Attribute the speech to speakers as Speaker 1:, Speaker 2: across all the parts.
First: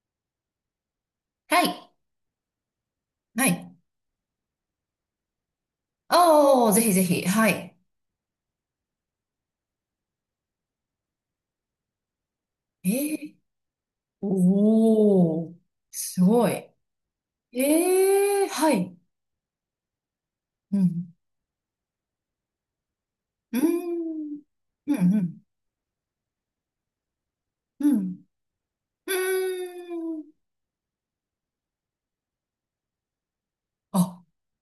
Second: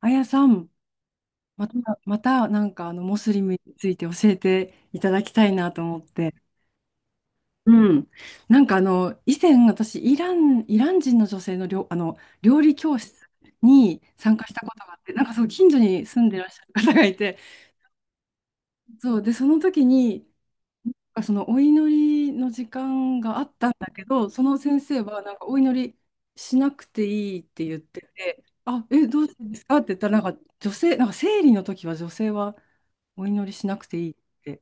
Speaker 1: あやさん、
Speaker 2: は
Speaker 1: また、
Speaker 2: い。
Speaker 1: またなんかモスリ
Speaker 2: は
Speaker 1: ムに
Speaker 2: い。
Speaker 1: ついて教えていただきたいなと思って。
Speaker 2: ああ、ぜひぜひ。はい。
Speaker 1: うん。なんか以前私、イラン人の女性の料、あの、料理
Speaker 2: え
Speaker 1: 教室
Speaker 2: ー、
Speaker 1: に参加したことがあって、なんかそう、
Speaker 2: おー、
Speaker 1: 近所に
Speaker 2: す
Speaker 1: 住んでらっ
Speaker 2: ご
Speaker 1: し
Speaker 2: い。
Speaker 1: ゃる方がいて、
Speaker 2: ええー、はい。
Speaker 1: そう、で、その時に、
Speaker 2: う
Speaker 1: な
Speaker 2: ん。
Speaker 1: んかそのお祈りの時間があっ
Speaker 2: うー
Speaker 1: たんだけど、
Speaker 2: ん。
Speaker 1: その先
Speaker 2: うん、
Speaker 1: 生
Speaker 2: う
Speaker 1: はなん
Speaker 2: ん。
Speaker 1: かお祈りしなくていいって言っ
Speaker 2: う
Speaker 1: て
Speaker 2: ん。
Speaker 1: て、
Speaker 2: う
Speaker 1: どうしてですかって言った
Speaker 2: ー
Speaker 1: ら、なん
Speaker 2: ん。
Speaker 1: か女性、なんか生理の時は女性はお祈りしなくていいっ
Speaker 2: あ、
Speaker 1: て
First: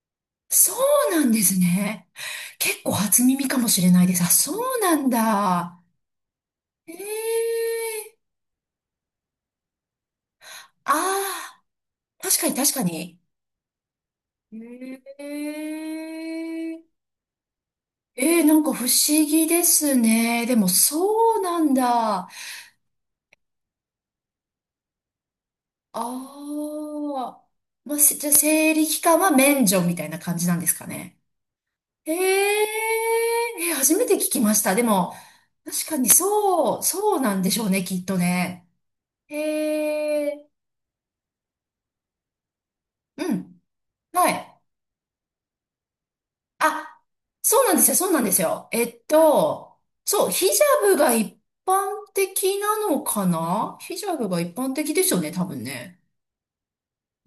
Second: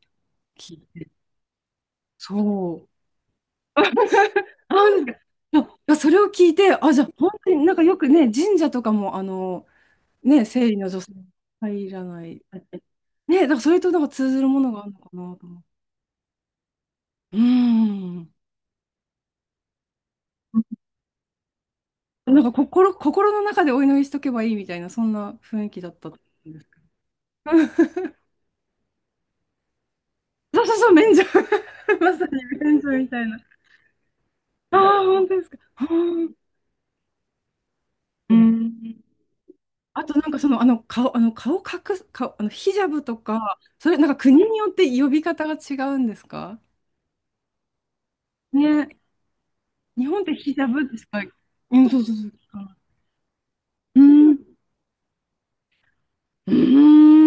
Speaker 2: そ
Speaker 1: 聞いて、
Speaker 2: うなんですね。結
Speaker 1: そう。
Speaker 2: 構初耳かもしれないです。あ、そ う
Speaker 1: な
Speaker 2: な
Speaker 1: ん
Speaker 2: ん
Speaker 1: でい
Speaker 2: だ。
Speaker 1: やそれを聞いて、あ、じゃあ本当に
Speaker 2: ええ
Speaker 1: なんかよくね、
Speaker 2: ー。
Speaker 1: 神社とかも、ね、生理の女性
Speaker 2: あ
Speaker 1: 入ら
Speaker 2: あ、
Speaker 1: な
Speaker 2: 確
Speaker 1: い。
Speaker 2: かに確かに。
Speaker 1: ね、だからそれとなんか通ずるものがあるの
Speaker 2: え
Speaker 1: かなと思
Speaker 2: えー。
Speaker 1: う。うん。
Speaker 2: ええなんか不思議ですね。でもそうなんだ。
Speaker 1: なんか心の中でお祈りしとけばいいみたいな、そんな雰囲気だったと思うんですけど。
Speaker 2: ああ、まあ、しじゃあ 生理期間は免除みたいな感じなん
Speaker 1: そう
Speaker 2: で
Speaker 1: そ
Speaker 2: す
Speaker 1: う
Speaker 2: か
Speaker 1: そう、免
Speaker 2: ね。
Speaker 1: 除。
Speaker 2: え
Speaker 1: まさに
Speaker 2: え
Speaker 1: 免除みたいな。
Speaker 2: え、初めて聞きました。
Speaker 1: あ
Speaker 2: で
Speaker 1: あ、
Speaker 2: も、
Speaker 1: 本当ですか。あ
Speaker 2: 確かに
Speaker 1: ー
Speaker 2: そう、そうなんでしょうね、きっと
Speaker 1: う
Speaker 2: ね。
Speaker 1: ん。
Speaker 2: え
Speaker 1: あとなんか
Speaker 2: え
Speaker 1: 顔隠す、顔、あの、ヒジャブと
Speaker 2: う
Speaker 1: か、
Speaker 2: ん、
Speaker 1: それなんか
Speaker 2: は
Speaker 1: 国
Speaker 2: い。
Speaker 1: によって呼び方が違うんですか
Speaker 2: あ、そうなんですよ、そうなんですよ。
Speaker 1: ね。日本っ
Speaker 2: そう、
Speaker 1: て
Speaker 2: ヒジ
Speaker 1: ヒジャ
Speaker 2: ャ
Speaker 1: ブ
Speaker 2: ブ
Speaker 1: です
Speaker 2: が
Speaker 1: か？
Speaker 2: 一
Speaker 1: うん、そう
Speaker 2: 般
Speaker 1: そうそう。
Speaker 2: 的なのかな。ヒ
Speaker 1: う
Speaker 2: ジャブが
Speaker 1: ん。
Speaker 2: 一般的でしょうね、多分ね。
Speaker 1: う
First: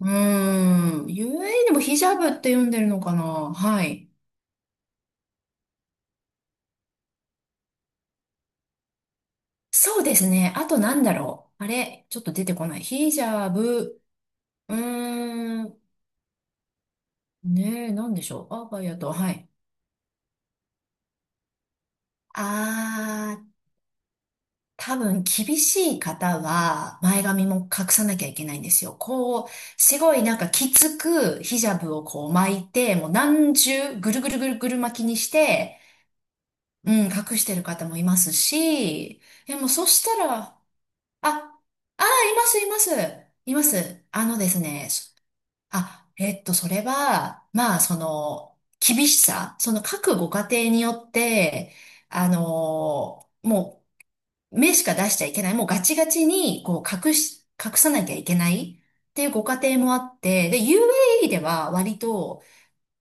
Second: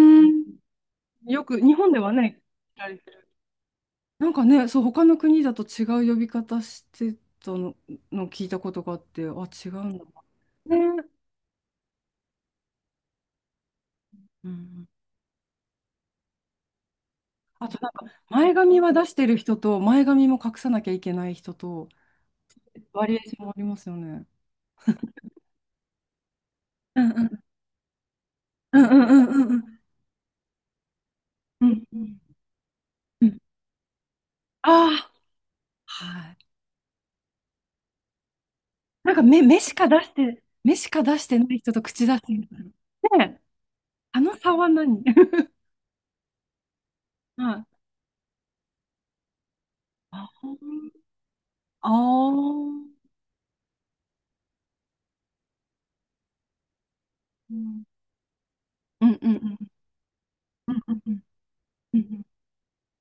Speaker 2: うーん、
Speaker 1: よ
Speaker 2: UAE
Speaker 1: く、
Speaker 2: で
Speaker 1: 日
Speaker 2: も
Speaker 1: 本
Speaker 2: ヒ
Speaker 1: で
Speaker 2: ジ
Speaker 1: は
Speaker 2: ャブ
Speaker 1: ね、
Speaker 2: って呼ん
Speaker 1: 聞
Speaker 2: でる
Speaker 1: かれ
Speaker 2: の
Speaker 1: て
Speaker 2: かな。
Speaker 1: る。
Speaker 2: はい。
Speaker 1: なんかね、そう、他の国だと違う呼び方してたの、聞いたことがあって、あ、違うん
Speaker 2: そう
Speaker 1: だ
Speaker 2: ですね。あとなん
Speaker 1: ね。
Speaker 2: だろう。あれ、ちょっと出てこない。ヒジャブ、
Speaker 1: う
Speaker 2: う
Speaker 1: ん。
Speaker 2: ーん、
Speaker 1: あとな
Speaker 2: ね
Speaker 1: ん
Speaker 2: え、
Speaker 1: か、
Speaker 2: なんでしょ
Speaker 1: 前
Speaker 2: う。ア
Speaker 1: 髪
Speaker 2: バ
Speaker 1: は
Speaker 2: ヤ
Speaker 1: 出
Speaker 2: と、
Speaker 1: して
Speaker 2: は
Speaker 1: る
Speaker 2: い。
Speaker 1: 人と、前髪も隠さなきゃいけない人と、バリエーシ
Speaker 2: あ
Speaker 1: ョ
Speaker 2: ー、
Speaker 1: ンありますよね。
Speaker 2: 多分厳しい方は
Speaker 1: うん
Speaker 2: 前
Speaker 1: うん
Speaker 2: 髪も隠さなきゃいけないんで
Speaker 1: うん
Speaker 2: す
Speaker 1: う
Speaker 2: よ。こう、
Speaker 1: んうん
Speaker 2: すごいなんかきつくヒ
Speaker 1: う
Speaker 2: ジャブを
Speaker 1: ん
Speaker 2: こう巻いて、もう
Speaker 1: うん。
Speaker 2: 何重ぐるぐるぐるぐ
Speaker 1: あ
Speaker 2: る巻き
Speaker 1: あ、
Speaker 2: にして、
Speaker 1: はい。
Speaker 2: うん、隠してる方もいます
Speaker 1: なん
Speaker 2: し、
Speaker 1: か
Speaker 2: でもそしたら、あ、
Speaker 1: 目しか出してない
Speaker 2: あ
Speaker 1: 人と口出して
Speaker 2: ー、いま
Speaker 1: る
Speaker 2: す、いま
Speaker 1: ね
Speaker 2: す。
Speaker 1: え、
Speaker 2: います。
Speaker 1: あ
Speaker 2: あ
Speaker 1: の
Speaker 2: ので
Speaker 1: 差
Speaker 2: す
Speaker 1: は
Speaker 2: ね、
Speaker 1: 何？
Speaker 2: あ、それは、
Speaker 1: はい。
Speaker 2: まあ、その、厳しさ、その各ご家庭に
Speaker 1: あ
Speaker 2: よって、
Speaker 1: あ
Speaker 2: あ
Speaker 1: ー、
Speaker 2: の、もう、目しか出しちゃいけない、もうガチガチに、こう、隠さなきゃいけない
Speaker 1: う
Speaker 2: っ
Speaker 1: ん
Speaker 2: てい
Speaker 1: う
Speaker 2: う
Speaker 1: んう
Speaker 2: ご家
Speaker 1: ん
Speaker 2: 庭もあって、で、
Speaker 1: うんうんうん
Speaker 2: UAE では
Speaker 1: う
Speaker 2: 割
Speaker 1: んうん
Speaker 2: と、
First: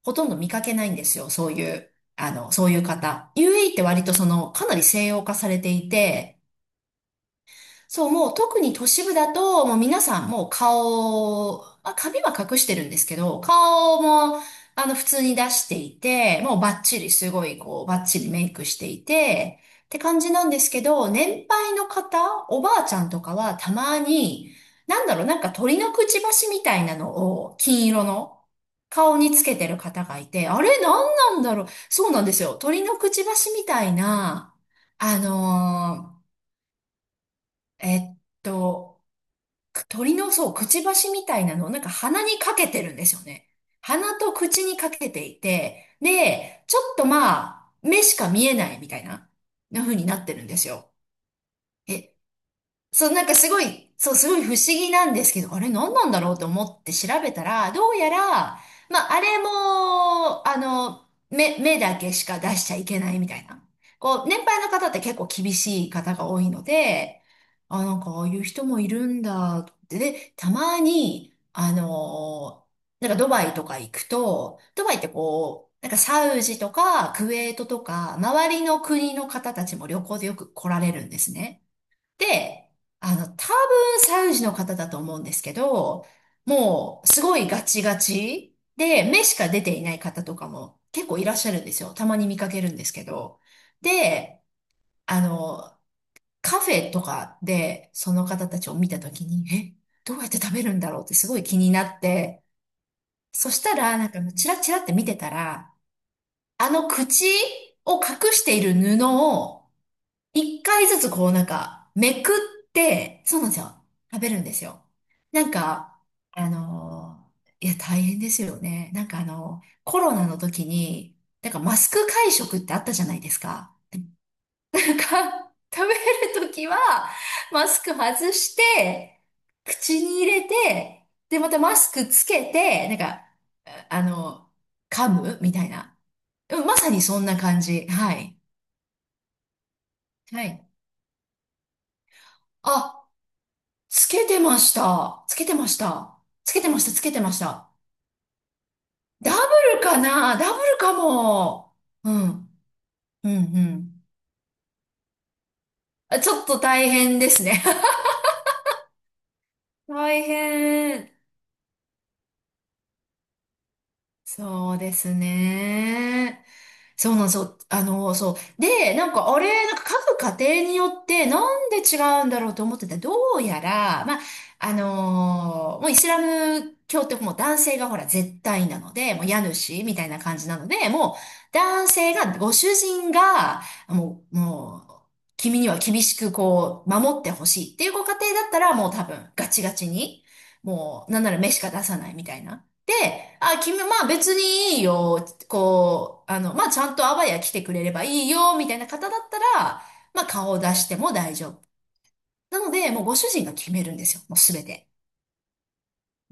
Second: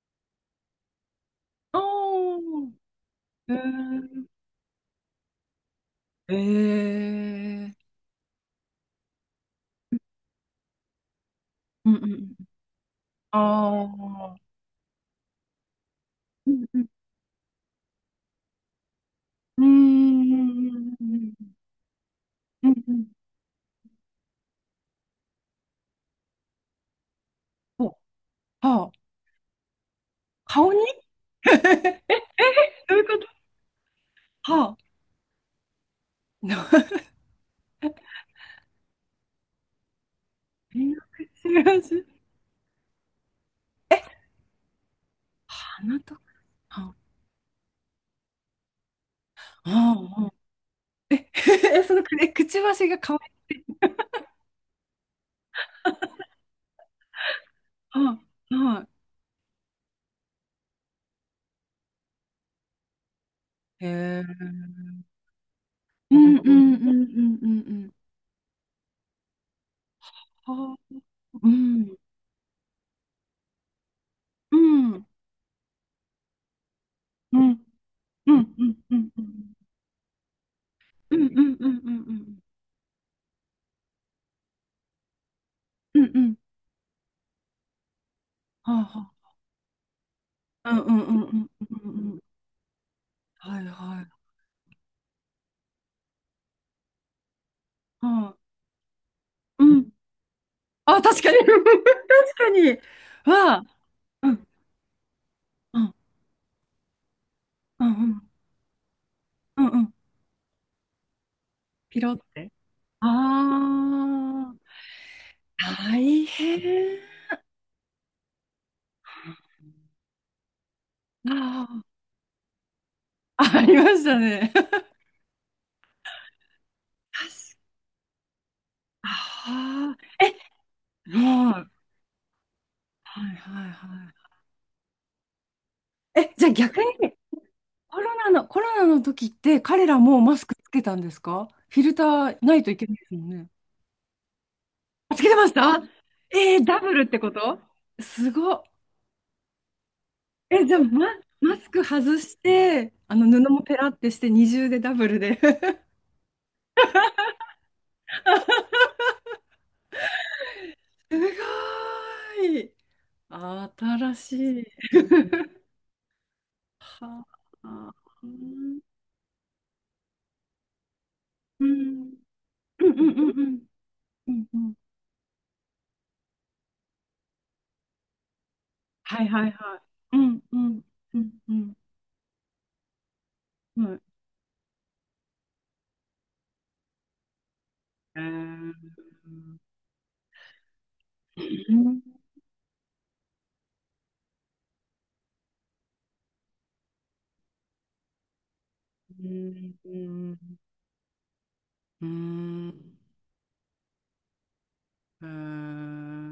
Speaker 2: ほとんど見かけないんですよ、そういう、あの、そ
Speaker 1: おー、
Speaker 2: ういう方。
Speaker 1: え
Speaker 2: UAE って割と
Speaker 1: ー、
Speaker 2: その、かなり西洋化されていて、
Speaker 1: えー、
Speaker 2: そう、もう特に都市部だと、もう皆さんもう顔、
Speaker 1: う
Speaker 2: ま
Speaker 1: ん
Speaker 2: あ、
Speaker 1: うんう
Speaker 2: 髪
Speaker 1: ん。
Speaker 2: は隠してるんですけど、
Speaker 1: あ
Speaker 2: 顔
Speaker 1: あ、
Speaker 2: も、あの、普通に出していて、
Speaker 1: う
Speaker 2: もう
Speaker 1: ん
Speaker 2: バ
Speaker 1: う
Speaker 2: ッ
Speaker 1: ん。
Speaker 2: チリ、すごい、こう、バッチリメイクしていて、
Speaker 1: うー
Speaker 2: って感じなんですけ
Speaker 1: ん、
Speaker 2: ど、年配の方、お
Speaker 1: う
Speaker 2: ば
Speaker 1: ん
Speaker 2: あ
Speaker 1: う
Speaker 2: ちゃ
Speaker 1: ん、
Speaker 2: んとかはたまに、なんだろう、なんか鳥のくちばしみたいなのを、
Speaker 1: お、
Speaker 2: 金色の、
Speaker 1: はあ、
Speaker 2: 顔につけてる方がいて、あ
Speaker 1: 顔に。
Speaker 2: れ、なんなんだろう。そうなんですよ。鳥
Speaker 1: どう
Speaker 2: の
Speaker 1: いう
Speaker 2: く
Speaker 1: こ
Speaker 2: ち
Speaker 1: と？
Speaker 2: ばしみたいな、
Speaker 1: はあ、
Speaker 2: あの ーえっと、鳥のそう、くち
Speaker 1: 見隠
Speaker 2: ばしみたい
Speaker 1: し
Speaker 2: なのをなんか
Speaker 1: 味
Speaker 2: 鼻にかけてるんですよね。
Speaker 1: え、
Speaker 2: 鼻と口にかけていて、
Speaker 1: 鼻とか、
Speaker 2: で、ちょ
Speaker 1: は
Speaker 2: っとまあ、目しか見えないみたいな、
Speaker 1: あ、
Speaker 2: な
Speaker 1: は
Speaker 2: 風にな
Speaker 1: あ、
Speaker 2: っ
Speaker 1: はあ。
Speaker 2: てるんですよ。
Speaker 1: え、その
Speaker 2: え、
Speaker 1: くえくちばしが
Speaker 2: そう、
Speaker 1: 顔に、
Speaker 2: なんかすごい、そう、すごい不思議なんですけど、あれ何なんだろうと思って調べたら、どうや
Speaker 1: は
Speaker 2: ら、
Speaker 1: あ、はあ、
Speaker 2: まあ、あれも、あの、目だけしか出しちゃいけないみたいな。
Speaker 1: へ
Speaker 2: こう、
Speaker 1: え、
Speaker 2: 年配の方って結構厳しい方
Speaker 1: う
Speaker 2: が多い
Speaker 1: る
Speaker 2: ので、
Speaker 1: ん
Speaker 2: あ、
Speaker 1: う
Speaker 2: なんかああいう人もいるんだって。で、た
Speaker 1: ほど。ん
Speaker 2: まに、
Speaker 1: う
Speaker 2: あ
Speaker 1: ん
Speaker 2: の、なんかドバイとか行く
Speaker 1: う
Speaker 2: と、ドバイっ
Speaker 1: ん
Speaker 2: てこう、なんかサウジとかクウ
Speaker 1: うんうん。
Speaker 2: ェ
Speaker 1: は
Speaker 2: ー
Speaker 1: あ、
Speaker 2: トとか、
Speaker 1: うん、
Speaker 2: 周り
Speaker 1: うん、うん、
Speaker 2: の
Speaker 1: うん、うん、
Speaker 2: 国
Speaker 1: うん、う
Speaker 2: の
Speaker 1: ん、
Speaker 2: 方たちも旅行でよく来られるん
Speaker 1: う
Speaker 2: で
Speaker 1: んう
Speaker 2: す
Speaker 1: んうんうんうん
Speaker 2: ね。
Speaker 1: うんうん。
Speaker 2: で、あの、多分サウジの方だと思うんですけ
Speaker 1: う
Speaker 2: ど、
Speaker 1: んうん。
Speaker 2: もうすごいガチガチ
Speaker 1: はあ
Speaker 2: で、
Speaker 1: は
Speaker 2: 目しか出ていない方とか
Speaker 1: あう
Speaker 2: も
Speaker 1: んうん
Speaker 2: 結
Speaker 1: う
Speaker 2: 構いらっし
Speaker 1: ん
Speaker 2: ゃるんで
Speaker 1: うん
Speaker 2: す
Speaker 1: う
Speaker 2: よ。た
Speaker 1: んう
Speaker 2: ま
Speaker 1: ん。
Speaker 2: に見かけるんですけど。で、あの、カフェとかでその方たちを見たときに、え、どうやって食べるんだろうってすごい気になって、そしたらなんかチラチラって見てたら、あの口を隠している布を一回ずつこうなんか、めくって、そうなんですよ。食べるんですよ。なんか、あのいや、大変ですよね。なんかあの、コロナの時に、なんかマスク会食ってあったじゃないですか。なんか、食べる時は、マスク外して、口に入れて、で、またマスクつけて、なん
Speaker 1: は
Speaker 2: か、
Speaker 1: いはいはいうんあ確かに 確かにはあうんうんう
Speaker 2: あ
Speaker 1: んうん
Speaker 2: の、噛むみたい
Speaker 1: うんうんピロってああ大変ああありましたね 確ああえもうはいはいはい
Speaker 2: な。
Speaker 1: えじゃあ
Speaker 2: うん
Speaker 1: 逆
Speaker 2: まさに
Speaker 1: に、
Speaker 2: そんな感じ。はい。
Speaker 1: コロナの時って彼らもマ
Speaker 2: は
Speaker 1: スク
Speaker 2: い。
Speaker 1: つけたんですか？フィルターないといけない
Speaker 2: あ、
Speaker 1: ですもんね。
Speaker 2: つけてまし
Speaker 1: つ
Speaker 2: た。
Speaker 1: けて
Speaker 2: つけ
Speaker 1: まし
Speaker 2: てまし
Speaker 1: た？
Speaker 2: た。つ
Speaker 1: え
Speaker 2: け
Speaker 1: ー、
Speaker 2: て
Speaker 1: ダ
Speaker 2: ました、
Speaker 1: ブ
Speaker 2: つ
Speaker 1: ルっ
Speaker 2: け
Speaker 1: て
Speaker 2: て
Speaker 1: こ
Speaker 2: まし
Speaker 1: と？
Speaker 2: た。
Speaker 1: すごっ。
Speaker 2: ダブルかなダブ
Speaker 1: え、じゃ
Speaker 2: ル
Speaker 1: あ、
Speaker 2: か
Speaker 1: マス
Speaker 2: も。
Speaker 1: ク
Speaker 2: う
Speaker 1: 外し
Speaker 2: ん。
Speaker 1: て、あの
Speaker 2: うん、
Speaker 1: 布
Speaker 2: う
Speaker 1: もペラっ
Speaker 2: ん。
Speaker 1: てして二重でダブルで。
Speaker 2: あちょっと大変ですね。大変。
Speaker 1: すごい。新しい。
Speaker 2: そうです ね。そうな
Speaker 1: は
Speaker 2: んですよ。あ
Speaker 1: あ。
Speaker 2: の、そう。で、なんか、あれ、なんか各家庭によって、な
Speaker 1: う
Speaker 2: ん
Speaker 1: ん
Speaker 2: で
Speaker 1: う
Speaker 2: 違
Speaker 1: ん
Speaker 2: うんだろうと思っ
Speaker 1: う
Speaker 2: てた。
Speaker 1: んう
Speaker 2: ど
Speaker 1: んう
Speaker 2: うや
Speaker 1: ん
Speaker 2: ら、まあ、
Speaker 1: うんうん。
Speaker 2: もうイスラム教ってもう男性がほら絶対なので、も
Speaker 1: は
Speaker 2: う
Speaker 1: い
Speaker 2: 家
Speaker 1: はいは
Speaker 2: 主みたい
Speaker 1: い。う
Speaker 2: な感
Speaker 1: ん
Speaker 2: じ
Speaker 1: う
Speaker 2: なの
Speaker 1: ん
Speaker 2: で、もう
Speaker 1: うんうん
Speaker 2: 男性が、ご主人が、
Speaker 1: うん。
Speaker 2: もう、君には厳しくこう、守ってほしいっていうご家
Speaker 1: えー
Speaker 2: 庭だったら、も
Speaker 1: う
Speaker 2: う多分ガチガチに、もう、なんなら目しか出さない
Speaker 1: ん
Speaker 2: みたいな。で、あ、君、まあ別にいいよ、こう、あの、まあちゃんとあわや来てくれればいいよ、みたいな方だ
Speaker 1: う
Speaker 2: った
Speaker 1: ん
Speaker 2: ら、
Speaker 1: う
Speaker 2: まあ
Speaker 1: ん
Speaker 2: 顔を出しても大丈夫。
Speaker 1: う
Speaker 2: なので、
Speaker 1: ん
Speaker 2: もうご主人が決めるんですよ、もうすべて。
Speaker 1: え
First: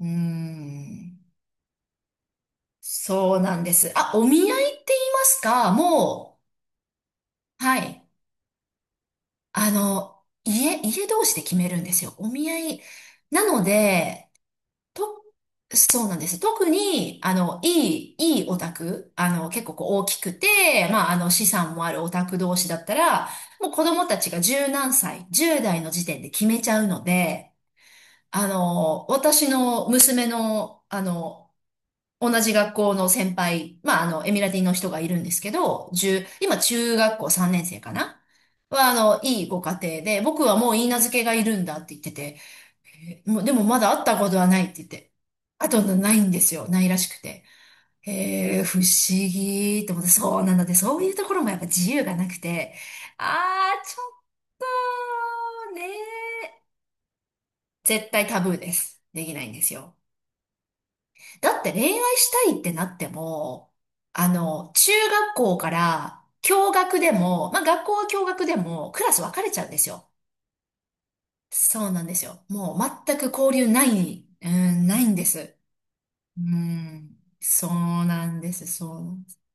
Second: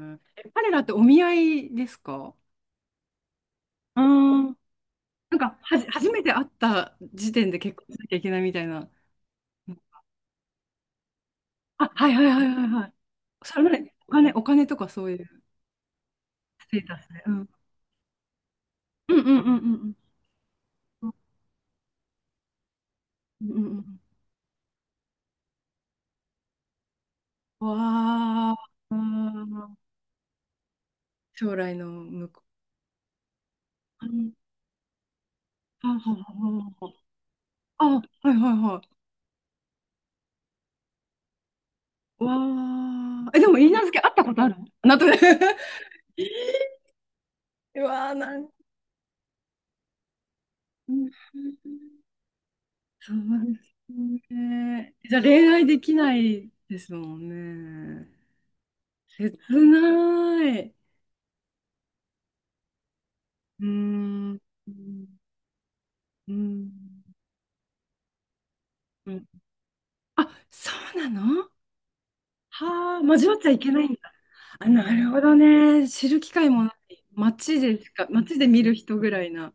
Speaker 2: うー
Speaker 1: え彼らってお
Speaker 2: ん。
Speaker 1: 見合いですか？
Speaker 2: そうなんです。
Speaker 1: うー
Speaker 2: あ、お見
Speaker 1: ん。
Speaker 2: 合いって言いま
Speaker 1: なん
Speaker 2: す
Speaker 1: か、
Speaker 2: か
Speaker 1: 初めて
Speaker 2: も
Speaker 1: 会った時点で
Speaker 2: う、
Speaker 1: 結
Speaker 2: は
Speaker 1: 婚し
Speaker 2: い。
Speaker 1: なきゃいけないみたいな。
Speaker 2: あの、家同士で決めるん
Speaker 1: あ、
Speaker 2: です
Speaker 1: はい
Speaker 2: よ。
Speaker 1: はい
Speaker 2: お
Speaker 1: は
Speaker 2: 見
Speaker 1: い
Speaker 2: 合
Speaker 1: はい
Speaker 2: い。
Speaker 1: はい。
Speaker 2: な
Speaker 1: それ
Speaker 2: の
Speaker 1: まで
Speaker 2: で、
Speaker 1: お金とかそうい
Speaker 2: と、
Speaker 1: う
Speaker 2: そうなんです。特
Speaker 1: ステータス
Speaker 2: に、
Speaker 1: で。う
Speaker 2: あ
Speaker 1: ん。
Speaker 2: の、いいオタク、
Speaker 1: うんう
Speaker 2: あ
Speaker 1: んうん
Speaker 2: の、
Speaker 1: う
Speaker 2: 結構こう
Speaker 1: ん
Speaker 2: 大きくて、
Speaker 1: う
Speaker 2: まあ、
Speaker 1: ん
Speaker 2: あの、資産もあるオタク同士だったら、
Speaker 1: うんうん
Speaker 2: もう
Speaker 1: う
Speaker 2: 子
Speaker 1: ん
Speaker 2: 供たちが十何歳、10代の時点で決めちゃうので、
Speaker 1: うん。
Speaker 2: あ
Speaker 1: わあ、う
Speaker 2: の、私
Speaker 1: ん
Speaker 2: の娘の、あの、
Speaker 1: 将来の向
Speaker 2: 同
Speaker 1: こ
Speaker 2: じ学校の先輩、まあ、
Speaker 1: う。う
Speaker 2: あの、
Speaker 1: ん
Speaker 2: エミラティの人がいるんですけ
Speaker 1: あ、
Speaker 2: ど、
Speaker 1: はは
Speaker 2: 1今
Speaker 1: はは。
Speaker 2: 中学校3年生
Speaker 1: あ、
Speaker 2: かな
Speaker 1: はいはいは
Speaker 2: は、あの、いいご家庭で、僕はもういいなずけがいるんだって言って
Speaker 1: い。わ
Speaker 2: て、
Speaker 1: あ。
Speaker 2: も
Speaker 1: え、
Speaker 2: う、
Speaker 1: で
Speaker 2: で
Speaker 1: も、
Speaker 2: も
Speaker 1: いい
Speaker 2: ま
Speaker 1: な
Speaker 2: だ
Speaker 1: ずけ
Speaker 2: 会っ
Speaker 1: 会っ
Speaker 2: た
Speaker 1: た
Speaker 2: こ
Speaker 1: こ
Speaker 2: と
Speaker 1: と
Speaker 2: は
Speaker 1: ある
Speaker 2: ないって言っ
Speaker 1: なんと
Speaker 2: て。
Speaker 1: な。
Speaker 2: あとな いんですよ。ないらしくて。
Speaker 1: うわあ、なん。
Speaker 2: へえ、不思議って思って、そうなので、
Speaker 1: う
Speaker 2: そう
Speaker 1: ん
Speaker 2: いうところもやっぱ自由がなくて、
Speaker 1: そうで
Speaker 2: あー、ちょ
Speaker 1: すね。
Speaker 2: っ
Speaker 1: じゃあ恋愛
Speaker 2: と
Speaker 1: できない
Speaker 2: ね、
Speaker 1: ですもんね。
Speaker 2: 絶対タブーです。で
Speaker 1: 切
Speaker 2: きないんですよ。
Speaker 1: ない。う
Speaker 2: だって恋愛したいってなって
Speaker 1: ー
Speaker 2: も、あ
Speaker 1: ん。う
Speaker 2: の、中
Speaker 1: ん。
Speaker 2: 学校から、
Speaker 1: うん
Speaker 2: 共学でも、まあ学校は共学でも、クラス分かれちゃうんですよ。
Speaker 1: あ、そうなの？
Speaker 2: そうなんですよ。もう
Speaker 1: はあ、
Speaker 2: 全く
Speaker 1: 交わっちゃ
Speaker 2: 交
Speaker 1: い
Speaker 2: 流
Speaker 1: けな
Speaker 2: な
Speaker 1: いんだ。
Speaker 2: い、う
Speaker 1: あ、
Speaker 2: ん、
Speaker 1: な
Speaker 2: ない
Speaker 1: る
Speaker 2: ん
Speaker 1: ほ
Speaker 2: で
Speaker 1: ど
Speaker 2: す。
Speaker 1: ね。知る機
Speaker 2: う
Speaker 1: 会もない。
Speaker 2: ん、
Speaker 1: 街でしか、街で見る人
Speaker 2: そう
Speaker 1: ぐ
Speaker 2: な
Speaker 1: ら
Speaker 2: ん
Speaker 1: い
Speaker 2: です。
Speaker 1: な。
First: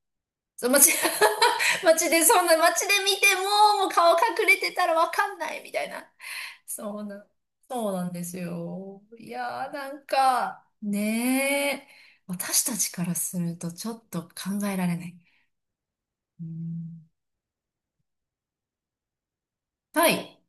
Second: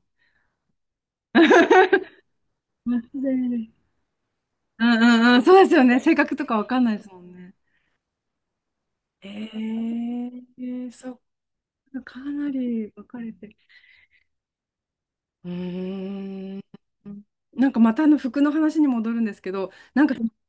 Speaker 2: そう街、街で、そんな街 で
Speaker 1: 街
Speaker 2: 見
Speaker 1: で
Speaker 2: て
Speaker 1: 見る。
Speaker 2: も、もう顔隠れて
Speaker 1: う
Speaker 2: た
Speaker 1: ん
Speaker 2: ら
Speaker 1: う
Speaker 2: わか
Speaker 1: んう
Speaker 2: ん
Speaker 1: ん。
Speaker 2: な
Speaker 1: そ
Speaker 2: い
Speaker 1: うで
Speaker 2: み
Speaker 1: す
Speaker 2: た
Speaker 1: よ
Speaker 2: い
Speaker 1: ね。
Speaker 2: な。
Speaker 1: 性格とかわかんない
Speaker 2: そ
Speaker 1: で
Speaker 2: う
Speaker 1: す
Speaker 2: な
Speaker 1: も
Speaker 2: ん、
Speaker 1: んね。
Speaker 2: そうなんですよ。
Speaker 1: え
Speaker 2: いやー、なん
Speaker 1: ーえ
Speaker 2: か、
Speaker 1: ーそか、
Speaker 2: ねえ、
Speaker 1: かな
Speaker 2: 私た
Speaker 1: り
Speaker 2: ち
Speaker 1: 分
Speaker 2: から
Speaker 1: かれ
Speaker 2: す
Speaker 1: てる。
Speaker 2: るとちょっと考えられない。
Speaker 1: う
Speaker 2: う
Speaker 1: ーん。
Speaker 2: ん、
Speaker 1: なんかまたあの服の話に戻るんですけど、なん
Speaker 2: は
Speaker 1: か
Speaker 2: い。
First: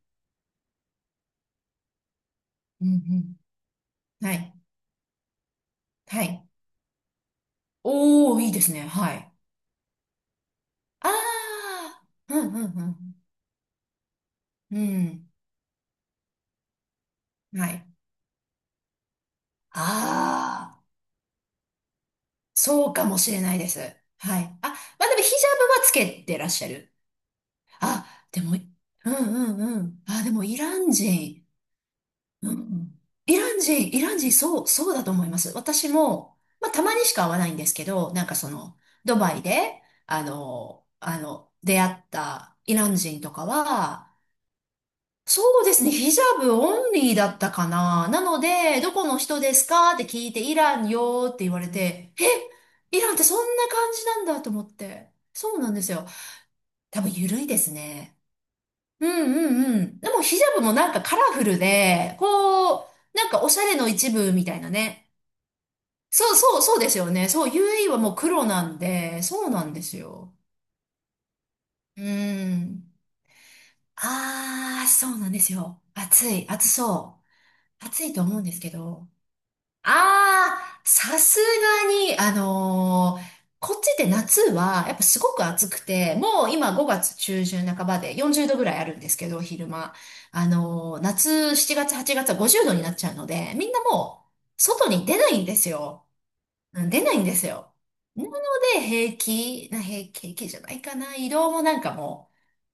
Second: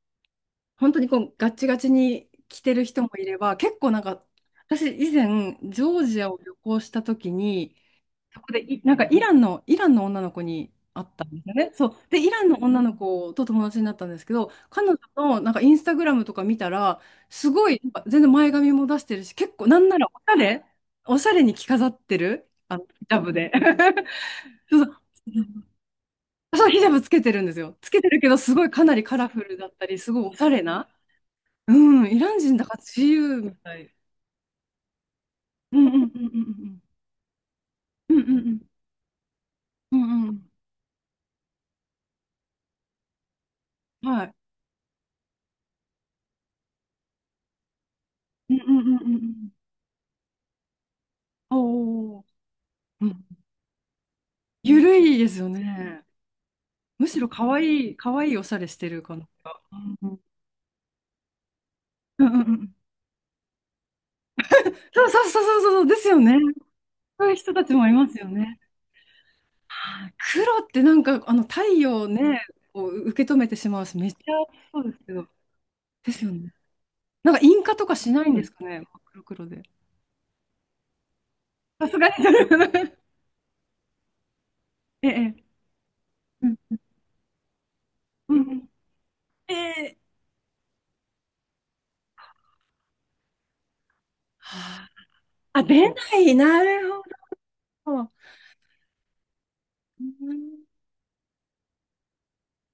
Speaker 1: 本当にこうガッチガチに着てる
Speaker 2: うんう
Speaker 1: 人もいれば、結構なんか
Speaker 2: ん。はい。
Speaker 1: 私以前ジョージ
Speaker 2: は
Speaker 1: アを
Speaker 2: い。
Speaker 1: 旅行した時に、
Speaker 2: お
Speaker 1: そ
Speaker 2: ー、い
Speaker 1: こ
Speaker 2: い
Speaker 1: で
Speaker 2: ですね。
Speaker 1: いなんか
Speaker 2: はい。
Speaker 1: イランの女の子に会っ
Speaker 2: あ
Speaker 1: たんですよね。そう。で、イ
Speaker 2: ー。う
Speaker 1: ラン
Speaker 2: ん
Speaker 1: の
Speaker 2: う
Speaker 1: 女の
Speaker 2: ん
Speaker 1: 子と友達になったんですけど、
Speaker 2: うん。
Speaker 1: 彼女
Speaker 2: うん。
Speaker 1: のなんかインスタグラムとか見たら、す
Speaker 2: は
Speaker 1: ごい、
Speaker 2: い。
Speaker 1: なんか全然前髪も出してるし、結構なんならおしゃれ、
Speaker 2: あー。
Speaker 1: おしゃれに着飾ってる、あの、
Speaker 2: そ
Speaker 1: ヒ
Speaker 2: うか
Speaker 1: ジ
Speaker 2: も
Speaker 1: ャ
Speaker 2: し
Speaker 1: ブ
Speaker 2: れ
Speaker 1: で。
Speaker 2: ないです。はい。あ、
Speaker 1: そうそ
Speaker 2: まあでもヒジャ
Speaker 1: う。
Speaker 2: ブはつけてらっし
Speaker 1: そ
Speaker 2: ゃ
Speaker 1: う、ヒジャ
Speaker 2: る。
Speaker 1: ブつけてるんですよ。つけ
Speaker 2: あ、
Speaker 1: てるけど、
Speaker 2: でも、
Speaker 1: すごいかなり
Speaker 2: うん
Speaker 1: カラフ
Speaker 2: う
Speaker 1: ルだっ
Speaker 2: んう
Speaker 1: たり、
Speaker 2: ん。
Speaker 1: すご
Speaker 2: あ、
Speaker 1: い
Speaker 2: で
Speaker 1: おし
Speaker 2: も
Speaker 1: ゃ
Speaker 2: イ
Speaker 1: れ
Speaker 2: ラ
Speaker 1: な。
Speaker 2: ン人。
Speaker 1: うん、イラン
Speaker 2: う
Speaker 1: 人
Speaker 2: んう
Speaker 1: だから
Speaker 2: ん。
Speaker 1: 自
Speaker 2: イ
Speaker 1: 由
Speaker 2: ラ
Speaker 1: み
Speaker 2: ン
Speaker 1: た
Speaker 2: 人、
Speaker 1: い。
Speaker 2: イラン人、そう、そうだと思います。
Speaker 1: うん
Speaker 2: 私
Speaker 1: うんう
Speaker 2: も、まあた
Speaker 1: ん
Speaker 2: まにしか会わないんですけど、
Speaker 1: うんう
Speaker 2: なんか
Speaker 1: ん
Speaker 2: そ
Speaker 1: うん
Speaker 2: の、ドバイで、
Speaker 1: うんうんうん
Speaker 2: あの、出会ったイラン人とか
Speaker 1: う
Speaker 2: は、
Speaker 1: んはい。
Speaker 2: そうですね。ヒジャブオンリーだったかな。なの
Speaker 1: うんうん
Speaker 2: で、
Speaker 1: う
Speaker 2: ど
Speaker 1: んう
Speaker 2: こ
Speaker 1: ん
Speaker 2: の
Speaker 1: う
Speaker 2: 人
Speaker 1: ん。
Speaker 2: ですかって聞いて、イランよーって言われて、
Speaker 1: おお。
Speaker 2: え、イ
Speaker 1: う
Speaker 2: ランって
Speaker 1: ん。
Speaker 2: そんな感じなんだと思っ
Speaker 1: ゆる
Speaker 2: て。
Speaker 1: いですよ
Speaker 2: そうなんです
Speaker 1: ね。
Speaker 2: よ。多
Speaker 1: む
Speaker 2: 分
Speaker 1: しろ
Speaker 2: 緩い
Speaker 1: 可
Speaker 2: です
Speaker 1: 愛い、可
Speaker 2: ね。
Speaker 1: 愛いおしゃれしてる
Speaker 2: う
Speaker 1: 感じ
Speaker 2: んう
Speaker 1: が。
Speaker 2: んうん。
Speaker 1: うん
Speaker 2: で
Speaker 1: うん
Speaker 2: もヒジャブもなんかカラフルで、
Speaker 1: うんうんうん
Speaker 2: こう、なんかおしゃれの一部みたいな
Speaker 1: そう
Speaker 2: ね。
Speaker 1: そうそうそうそうですよ
Speaker 2: そ
Speaker 1: ね。
Speaker 2: うそうそうですよ
Speaker 1: そ
Speaker 2: ね。
Speaker 1: ういう
Speaker 2: そう、
Speaker 1: 人たち
Speaker 2: u
Speaker 1: も
Speaker 2: イー
Speaker 1: い
Speaker 2: は
Speaker 1: ま
Speaker 2: もう
Speaker 1: すよ
Speaker 2: 黒
Speaker 1: ね。
Speaker 2: なんで、そうなんです
Speaker 1: あ
Speaker 2: よ。
Speaker 1: 黒ってなんかあの太
Speaker 2: う
Speaker 1: 陽をね、
Speaker 2: ん。
Speaker 1: こう受け止めてしまうし、めっちゃそ
Speaker 2: あ
Speaker 1: う
Speaker 2: ー、
Speaker 1: です
Speaker 2: そ
Speaker 1: け
Speaker 2: う
Speaker 1: ど。
Speaker 2: なんですよ。
Speaker 1: です
Speaker 2: 暑
Speaker 1: よ
Speaker 2: い、
Speaker 1: ね。
Speaker 2: 暑そ
Speaker 1: なんか印鑑と
Speaker 2: う。
Speaker 1: か
Speaker 2: 暑
Speaker 1: し
Speaker 2: いと
Speaker 1: ないん
Speaker 2: 思う
Speaker 1: で
Speaker 2: ん
Speaker 1: す
Speaker 2: です
Speaker 1: か
Speaker 2: け
Speaker 1: ね、真っ
Speaker 2: ど。
Speaker 1: 黒黒で。
Speaker 2: ああ、さす
Speaker 1: さ
Speaker 2: が
Speaker 1: すが
Speaker 2: に、
Speaker 1: に。
Speaker 2: こっちで夏は、やっ ぱ
Speaker 1: え
Speaker 2: すごく
Speaker 1: え。
Speaker 2: 暑くて、も
Speaker 1: う
Speaker 2: う
Speaker 1: ん。
Speaker 2: 今5月中旬半ばで
Speaker 1: うん
Speaker 2: 40
Speaker 1: う
Speaker 2: 度ぐ
Speaker 1: ん。
Speaker 2: らいあるんですけど、
Speaker 1: え
Speaker 2: 昼間。
Speaker 1: え。
Speaker 2: 夏7月8月は50度になっちゃうので、みんなもう外
Speaker 1: は
Speaker 2: に出ないんで
Speaker 1: あ。あ、
Speaker 2: す
Speaker 1: 出
Speaker 2: よ。
Speaker 1: ない。な
Speaker 2: うん
Speaker 1: る
Speaker 2: 出ないんですよ。
Speaker 1: ほど。
Speaker 2: なので、
Speaker 1: う
Speaker 2: 平気じゃ
Speaker 1: ん。
Speaker 2: ないかな。移動もなんかも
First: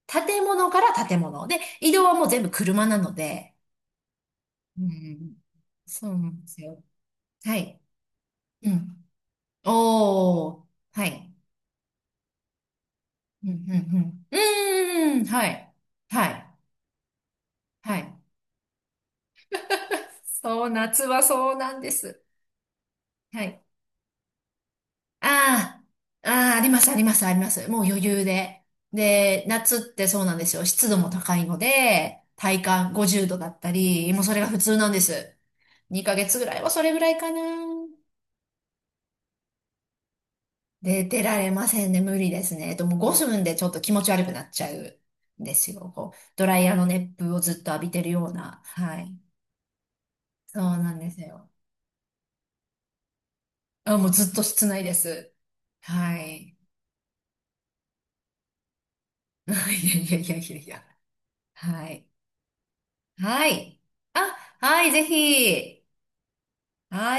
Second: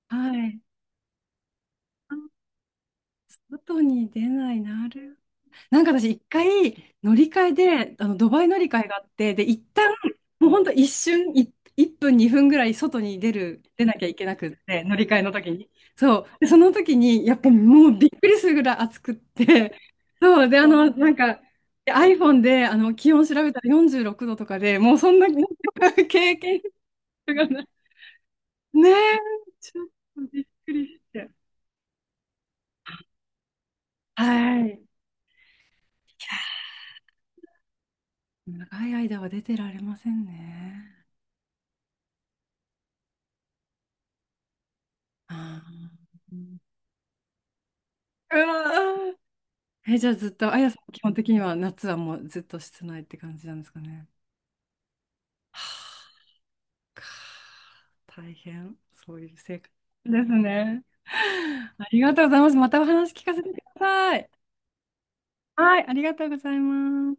Speaker 2: う、
Speaker 1: は
Speaker 2: 建
Speaker 1: い。
Speaker 2: 物から建物。で、移動はもう
Speaker 1: あ
Speaker 2: 全部車なので、
Speaker 1: 外に出ない。
Speaker 2: う
Speaker 1: なる
Speaker 2: ん、
Speaker 1: なんか
Speaker 2: そ
Speaker 1: 私
Speaker 2: う
Speaker 1: 一
Speaker 2: なん
Speaker 1: 回
Speaker 2: ですよ。
Speaker 1: 乗り換え
Speaker 2: はい。
Speaker 1: で、あの、ドバイ乗り
Speaker 2: う
Speaker 1: 換え
Speaker 2: ん
Speaker 1: があって、で、一旦、もうほ
Speaker 2: お
Speaker 1: ん
Speaker 2: ー、
Speaker 1: と一
Speaker 2: はい。
Speaker 1: 瞬、1分2分ぐらい外に出
Speaker 2: うん、う
Speaker 1: る、出なきゃい
Speaker 2: ん、
Speaker 1: けな
Speaker 2: う
Speaker 1: くって、乗り換
Speaker 2: ん。う
Speaker 1: え
Speaker 2: ーん、
Speaker 1: の
Speaker 2: は
Speaker 1: 時に。
Speaker 2: い。
Speaker 1: そ
Speaker 2: は
Speaker 1: う。
Speaker 2: い。
Speaker 1: で、その時に、やっぱもう
Speaker 2: は
Speaker 1: びっ
Speaker 2: い。
Speaker 1: くりするぐらい暑くって、そう。で、あ
Speaker 2: そう、
Speaker 1: の、
Speaker 2: 夏
Speaker 1: なん
Speaker 2: は
Speaker 1: か、
Speaker 2: そうなんで
Speaker 1: で
Speaker 2: す。
Speaker 1: iPhone で、あの、気温調
Speaker 2: は
Speaker 1: べた
Speaker 2: い。
Speaker 1: ら46度とかで、もうそんな
Speaker 2: あ あ、
Speaker 1: 経
Speaker 2: ああ、あ
Speaker 1: 験
Speaker 2: ります、あります、あり
Speaker 1: が
Speaker 2: ま
Speaker 1: ない。
Speaker 2: す。もう余裕で。
Speaker 1: ねえ、
Speaker 2: で、
Speaker 1: ち
Speaker 2: 夏っ
Speaker 1: ょっ
Speaker 2: て
Speaker 1: と
Speaker 2: そうなん
Speaker 1: びっ
Speaker 2: ですよ。
Speaker 1: くり
Speaker 2: 湿度
Speaker 1: し
Speaker 2: も
Speaker 1: て。
Speaker 2: 高いので、体感50度だったり、もうそれが普
Speaker 1: は
Speaker 2: 通
Speaker 1: い。
Speaker 2: なんです。2ヶ月ぐらいはそれぐらいかな。
Speaker 1: 長い間は出てられません
Speaker 2: で、
Speaker 1: ね。
Speaker 2: 出られませんね。無理ですね。もう5分でちょっと気持ち悪くなっちゃう
Speaker 1: あ
Speaker 2: んで
Speaker 1: ー
Speaker 2: すよ。こう、ドライヤーの熱風をずっと浴びてるよう
Speaker 1: う
Speaker 2: な。はい。
Speaker 1: わーえ、じゃあずっと、あ
Speaker 2: そう
Speaker 1: やさん
Speaker 2: なん
Speaker 1: 基
Speaker 2: で
Speaker 1: 本
Speaker 2: す
Speaker 1: 的に
Speaker 2: よ。
Speaker 1: は夏はもうずっと室内って感じなんですか
Speaker 2: あ、も
Speaker 1: ね。
Speaker 2: うずっと室内です。
Speaker 1: は
Speaker 2: はい。
Speaker 1: あか大変、そういう
Speaker 2: い
Speaker 1: 生活
Speaker 2: や
Speaker 1: で
Speaker 2: いや
Speaker 1: す
Speaker 2: いやいやい
Speaker 1: ね。
Speaker 2: や。は
Speaker 1: あり
Speaker 2: い。
Speaker 1: がとうございます。またお話聞かせ
Speaker 2: は
Speaker 1: てくだ
Speaker 2: い。
Speaker 1: さい。
Speaker 2: あ、はい、ぜひ。
Speaker 1: はい、ありがとうございま
Speaker 2: は
Speaker 1: す。
Speaker 2: い。